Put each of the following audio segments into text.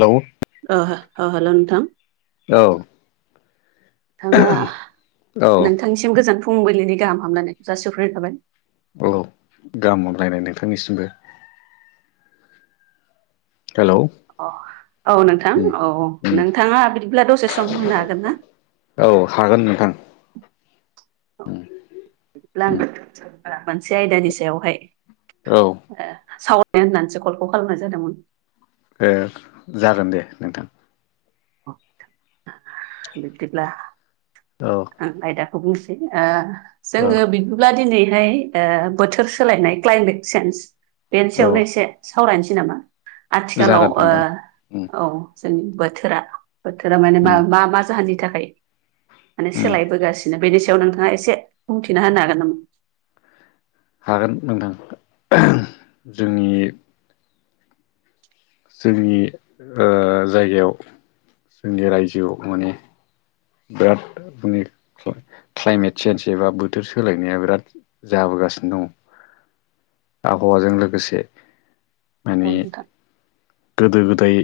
Hello औ हो औ हेलौ नोंथां औ नोंथाङा औ नोंथांनिसिम गोजान फुंबिलिनि गाहाम हामलायनायखौ जासि हरग्रोनाय थाबाय औ गाहाम हामलायनाय नोंथांनिसिमबो हेलौ औ नोंथां उम औ उम नोंथाङा बिदिब्ला दसे सम होनो हागोन ना औ हागोन नोंथां औ उम बिदिब्ला आं उम नोंथांजोंनो मोनसे आयदानि सायावहाय औ सावरानो होननानैसो कलखौ खालामनाय जादोंमोन जागोन दे नोंथां बिदिब्ला औ आयदाखौ बुंसै ओ औ जोङो ब्ला दिनैहाय बोथोर सोलायनाय क्लाइमेट चेन्ज बेनि औ सायावनो एसे सावरायनोसै नामा आथिखालाव जागोन ओ नोंथां उम औ जोंनि बोथोरा बोथोरा माने मा उम मा मा जाहोननि थाखाय माने उम सोलायबोगासिनो बेनि सायाव नोंथाङा एसे बुंथिना होनो हागोन नामा? हागोन नोंथां जोंनि जोंनि जायगायाव जोंनि रायजोआव माने बिराद माने क्लाइमेट सेन्ज एबा बोथोर सोलायनाया बिराद जाबोगासिनो दङ आबहावाजों लोगोसे औ माने नोंथां गोदो गोदाय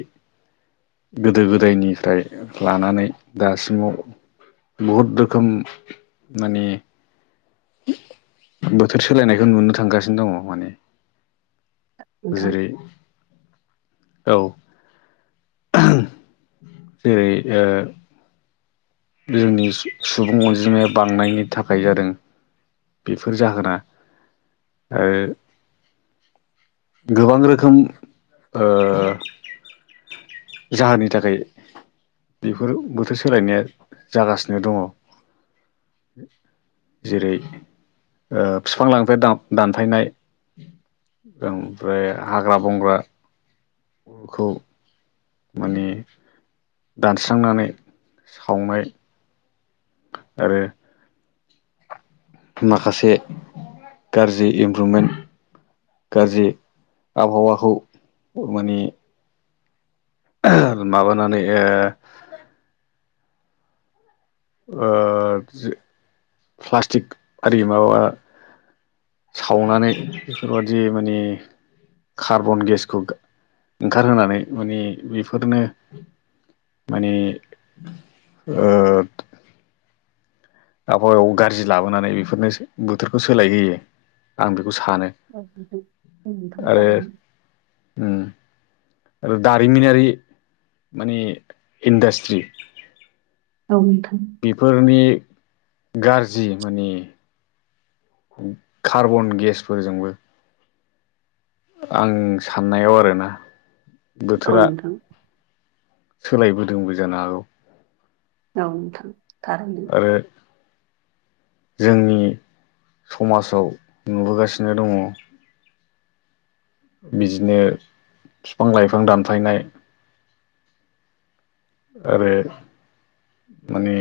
गोदो गोदायनिफ्राय लानानै दासिमाव बहुद रोखोम माने बोथोर सोलायनायखौ नुनो थांगासिनो दङ माने नोंथां जेरै औ जेरै ओ जोंनि सुबुं अनजिमाया बांनायनि थाखाय जादों। बेफोर जाहोना आरो ओ गोबां रोखोम जाहोननि थाखाय बेफोर बोथोर सोलायनाया जागासिनो दङ। जेरै फिफां-लाइफां दानफायनाय ओमफ्राय हाग्रा-बंग्राखौ माने दानस्रांनानै सावनाया आरो माखासे गाज्रि इमप्रुभमेन्ट गाज्रि आबहावाखौ मानि माबानानै ओ ओ प्लास्टिक आरि माबा सावनानै बेफोरबादि माने कार्बन गेसखौ ओंखारहोनानै माने बेफोरनो माने ओ आबहावाया गाज्रि लाबोनानै बेफोरनो बोथोरखौ सोलायहोयो आं बेखौ सानो। [unintelligible] ओम उम आरो दारिमिनारि माने इन्डास्ट्रि औ नोंथां। बेफोरनि गाज्रि माने कार्बन गेसफोरजोंबो आं साननायाव आरोना औ बोथोरा नोंथां सोलायबोदोंबो जानो हागौ। औ नोंथां थारैनो। आरो जोंनि समाजाव नुबोगासिनो दङ। बिदिनो फिफां लाइफां दानफायनायो आरो माने।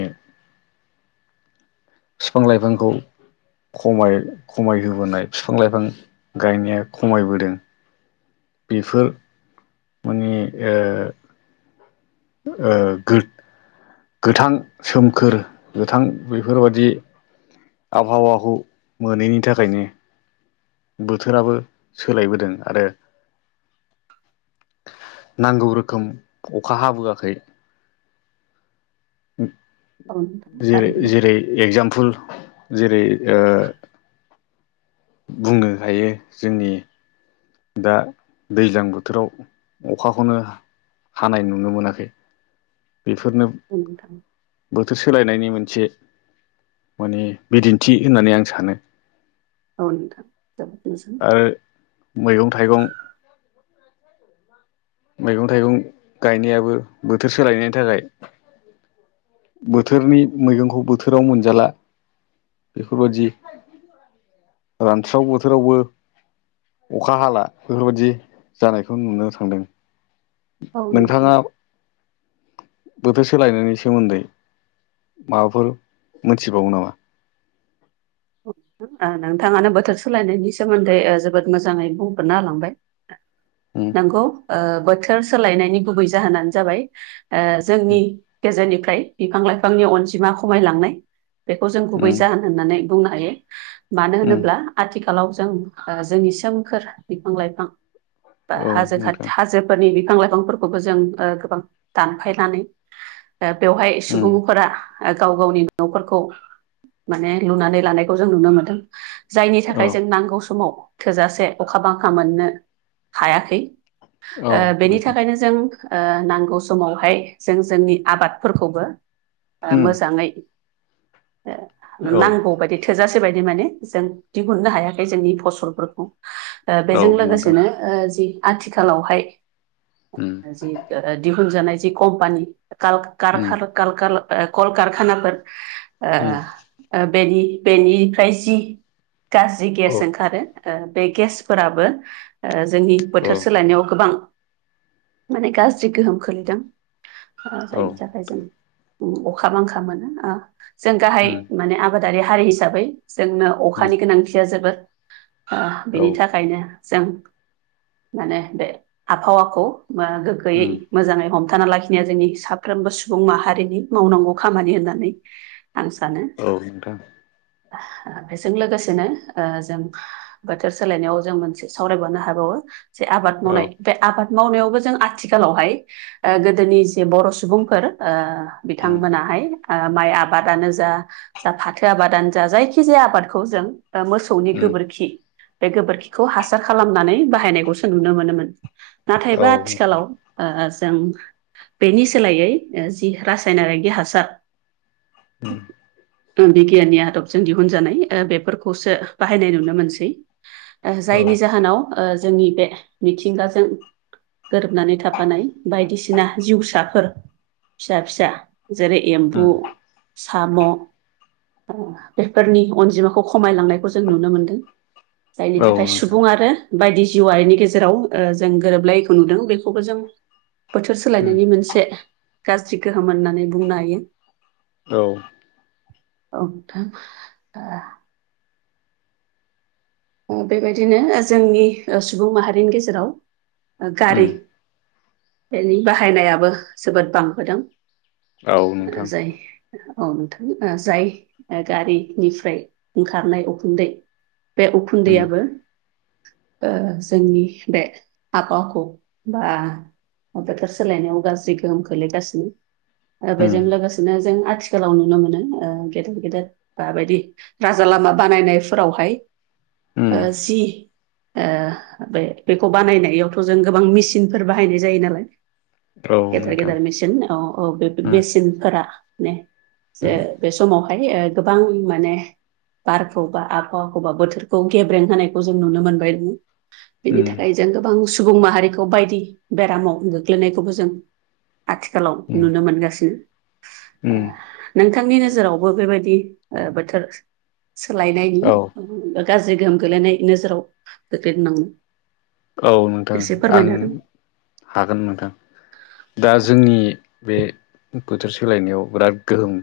बिफां-लाइफांखौ खमाय खमायहोबोनाय बिफां लाइफां गायनाया खमायबोदों। बेफोर माने ओ ओ गोद गोथां सोमखोर गोथां बेफोरबादि ओ आबहावाखौ मोनैनि थाखायनो बोथोराबो सोलायबोदों आरो नांगौ रोखोम अखा हाबोआखै। औ नोंथां [inaudible] जैरै थारैनो जेरै एगजामपोल जेरै ओ बुंनो हायो जोंनि दा दैज्लां बोथोराव अखाखौनो हानाय नुनो मोनाखै। बेफोरनोओ औ नोंथां। बोथोर सोलायनायनि मोनसे माने बिदिन्थि होननानै आं सानो औ नोंथां दा बिदिनोसै मैगं-थाइगं मैगं-थाइगं गायनायाबो बोथोर सोलायनायनि थाखाय। बोथोरनि मैगंखौ बोथोराव मोनजाला बेफोरबादि रानस्राव बोथोरावबो अखा हाला बेफोरबायदि जानायखौ नुनो थांदों औ नोंथां नोंथाङा बोथोर सोलायनायनि सोमोन्दै माबाफोर मोनथिबावो नामा नोंथाङानो बोथोर सोलायनायनि सोमोन्दै ओ जोबोद मोजाङै बुंफुरना होलांबाय उम नंगौ ओ बोथोर सोलायनायनि गुबै जाहोनानो जाबाय ओ जोंनि गेजेरनिफ्राय बिफां लाइफांनि अनजिमा खमायलांनाय बेखौ जों गुबै उम जाहोन होननानै बुंनो हायो मानो उम होनोब्ला आथिखाल खालाव जों जोंनि सोमखोर बिफां लाइफां बा औ हाजो खा नोंथां हाजो फोरनि बिफां लाइफांफोरखौबो जों ओ गोबां दानफायनानै ओ बेवहाय उम सुबुंफोरा गाव गावनि न'फोरखौ माने लुनानै लानायखौ जों नुनो मोनदों जायनि औ थाखाय जों नांगौ समाव थोजासे अखा बांखा मोननो हायाखै औ ओ बेनि नोंथां थाखायनो जों ओ नांगौ समावहाय जों जोंनि आबादफोरखौबो ओ उम मोजाङै ओ औ नांगौबाय थोजासे बायदि माने जों दिहुननो हायाखै जोंनि फसलफोरखौ औ बेजों नोंथां लोगोसेनो ओ जि आथिखालावहाय ओम जि दिहुन जानाय जि कम्पानि काल उम कारखाना कल कारखानाफोर ओ उम ओ बेनि बेनिफ्राय जि गाज्रि गेस औ ओंखारो ओ बे गेसफोराबो जोंनि बोथोर औ सोलायनायाव गोबां माने गाज्रि गोहोम खोलैदों ओ औ नोंथां जायनि थाखाय जों अखा बांखा मोनो जों गाहाय उम माने आबादारि हारि हिसाबै जोंनो उम अखानि गोनांथिया जोबोद औ बेनि थाखायनो। जों माने बे आबहावाखौ ओ गोग्गोयै उम मोजाङै हमथाना लाखिनाया जोंनि साफ्रोमबो सुबुं माहारिनि मावनांगौ खामानि होननानै आं सानो। औ नोंथां। बेजों लोगोसेनो ओ जों बोथोर सोलायनायाव जों मोनसे सावरायबावनो हाबावो जे आबाद औ मावनाय। बे आबाद मावनायावबो जों आथिखालावहाय ओ गोदोनि जे बर' सुबुंफोर ओ उम बिथांमोनाहाय ओ माइ आबादानो जा जा फाथो आबादानो जा जायखि जाया आबादखौ जों मोसौनि उम गोबोरखि बे गोबोरखिखौ हासार खालामनानै बाहायनायखौसो नुनो मोनोमोन। नाथायबा औ आथिखालाव नोंथां ओ जों बेनि सोलायै जि रासायनारि हासार। उम। बिगियाननि आदबजों दिहुनजानाय बेफोरखौसो बाहायनाय नुनो मोनसै। जायनि जाहोनाव ओ जोंनि बे मिथिंगाजों गोरोबनानै थाफानाय बायदिसिना जिउसाफोर फिसा फिसा जरै एमबु साम' मोनो। बेफोरनि अनजिमाखौ खमायलांनायखौ जों नुनो मोनदों जायनि थाखाय सुबुं आरो बायदि जिउआरनि गेजेराव जों गोरोबलायखौ नुदों बेखौबो जों बोथोर उम सोलायनायनि मोनसे गाज्रि गोहोम होननानै बुंनो हायो। औ। औ नोंथां। ओ बेबायदिनो जोंनि सुबुं माहारिनि गेजेराव गारि उम बेनि बाहायनायाबो जोबोद बांबोदों। औ नोंथां उम औ उम औ नोंथां जाय औ नोंथां जाय गारिनिफ्राय ओंखारनाय उखुनदै। बे उम उखुनदैयाबो ओ जोंनि बे आाबहावाखौ बा बोथोर सोलायनायाव गाज्रि गोहोम खोलैगासिनो। उम बेजों लोगोसेनो जों आथिखालाव नुनो मोनो ओ गेदेर गेदेर बेबायदि राजा लामा बानायनायफोरावहाय ओ उम जि ओ बे बेखौ बानायनायावथ' जों गोबां मेसिनफोर बाहायनाय जायो नालाय। औ गेदेर नोंथां गेदेर मेचिन औ औ बे उम मेसिनफोरा माने उम जे बे समावहाय गोबां माने बारखौ बा आबहावाखौ बा बोथोरखौ खौ गेब्रें होनायखौ जों नुनो मोनबाय। बेनि उम थाखाय जों गोबां सुबुं माहारिखौ बायदि बेरामाव गोग्लैनायखौबो जों आथिखालाव उम नुनो मोनगासिनो। उम नोंथांनि नोजोरावबो बेबायदि ओ बोथोर औ सोलायनायनि गाज्रि गोहोम गोलैनाय नोजोराव गोग्लै नाङो औ नोंथां आं हागोन नोंथां। दा जोंनि बे बोथोर सोलायनायाव बिराद गोहोम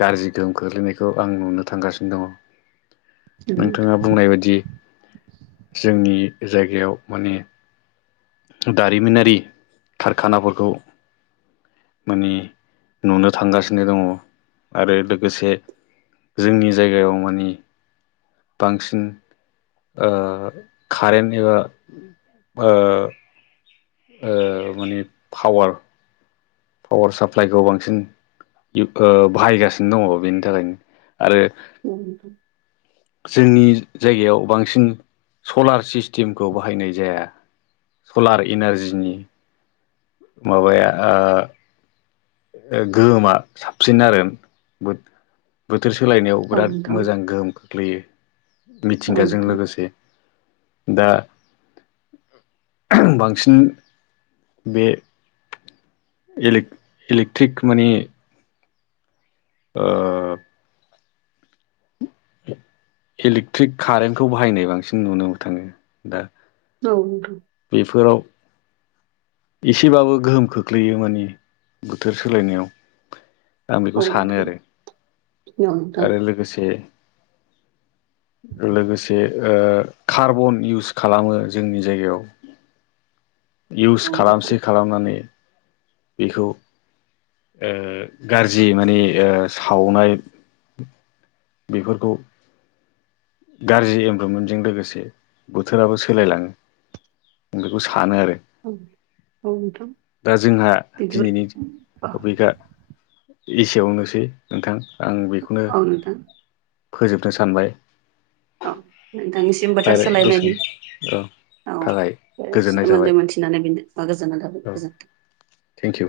गाज्रि गोहोम खोख्लैनायखौ आं नुनो थांगासिनो दङ। नोंथाङा बुंनाय बायदि जोंनि जायगायाव माने दारिमिनारि खारखानाफोरखौ माने नुनो थांगासिनो दङ आरो लोगोसे जोंनि जायगायाव माने बांसिन ओ कारेन्ट एबा ओ ओ माने पावार पावार साप्लाइखौ बांसिन ओ बाहायगासिनो दङ बेनि थाखायनो आरो [inaudible] जोंनि जायगायाव बांसिन सलार सिस्टेमखौ बाहायनाय जाया सलार इनारजिनि माबाया ओ गोहोमा साबसिन आरो बोथोर सोलायनायाव औ बिराद नोंथां मोजां गोहोम खोख्लैयो। औ नोंथां औ मिथिंगाजों नोंथां लोगोसे दा बांसिन बे इले इलेकट्रिक माने ओ इलेक्ट्रिक कारेन्टखौ बाहायनाय बांसिन नुनो मोनो थाङो दा औ बेफोराव एसेबाबो गोहोम खोख्लैयो माने बोथोर सोलायनायाव। आं बेखौ औ सानो नोंथां आरो औ नोंथां आरो लोगोसे लोगोसे ओ कार्बन इउस खालामो जोंनि जायगायाव। इउस औ नोंथां खालामसे खालामनानै बेखौ ओ गाज्रि माने ओ सावनाय बेफोरखौ गाज्रि एनभारमेन्टजों लोगोसे बोथोराबो सोलायलाङो। आं बेखौ सानो आरो। औ औ नोंथां दा जोंहा बिदिफोर दिनैनि औ टपिकआ एसेयावनोसै नोंथां आं बेखौनो औ नोंथां फोजोबनो सानबाय। औ नोंथांनिसिम बोथोर आरो दसे सोलायनायनि औ थाखाय औ गोजोननाय थाबाय सोन्दै मोनथिनानै बेनो बा गोजोननाय थाबाय गोजोनथों। Thank you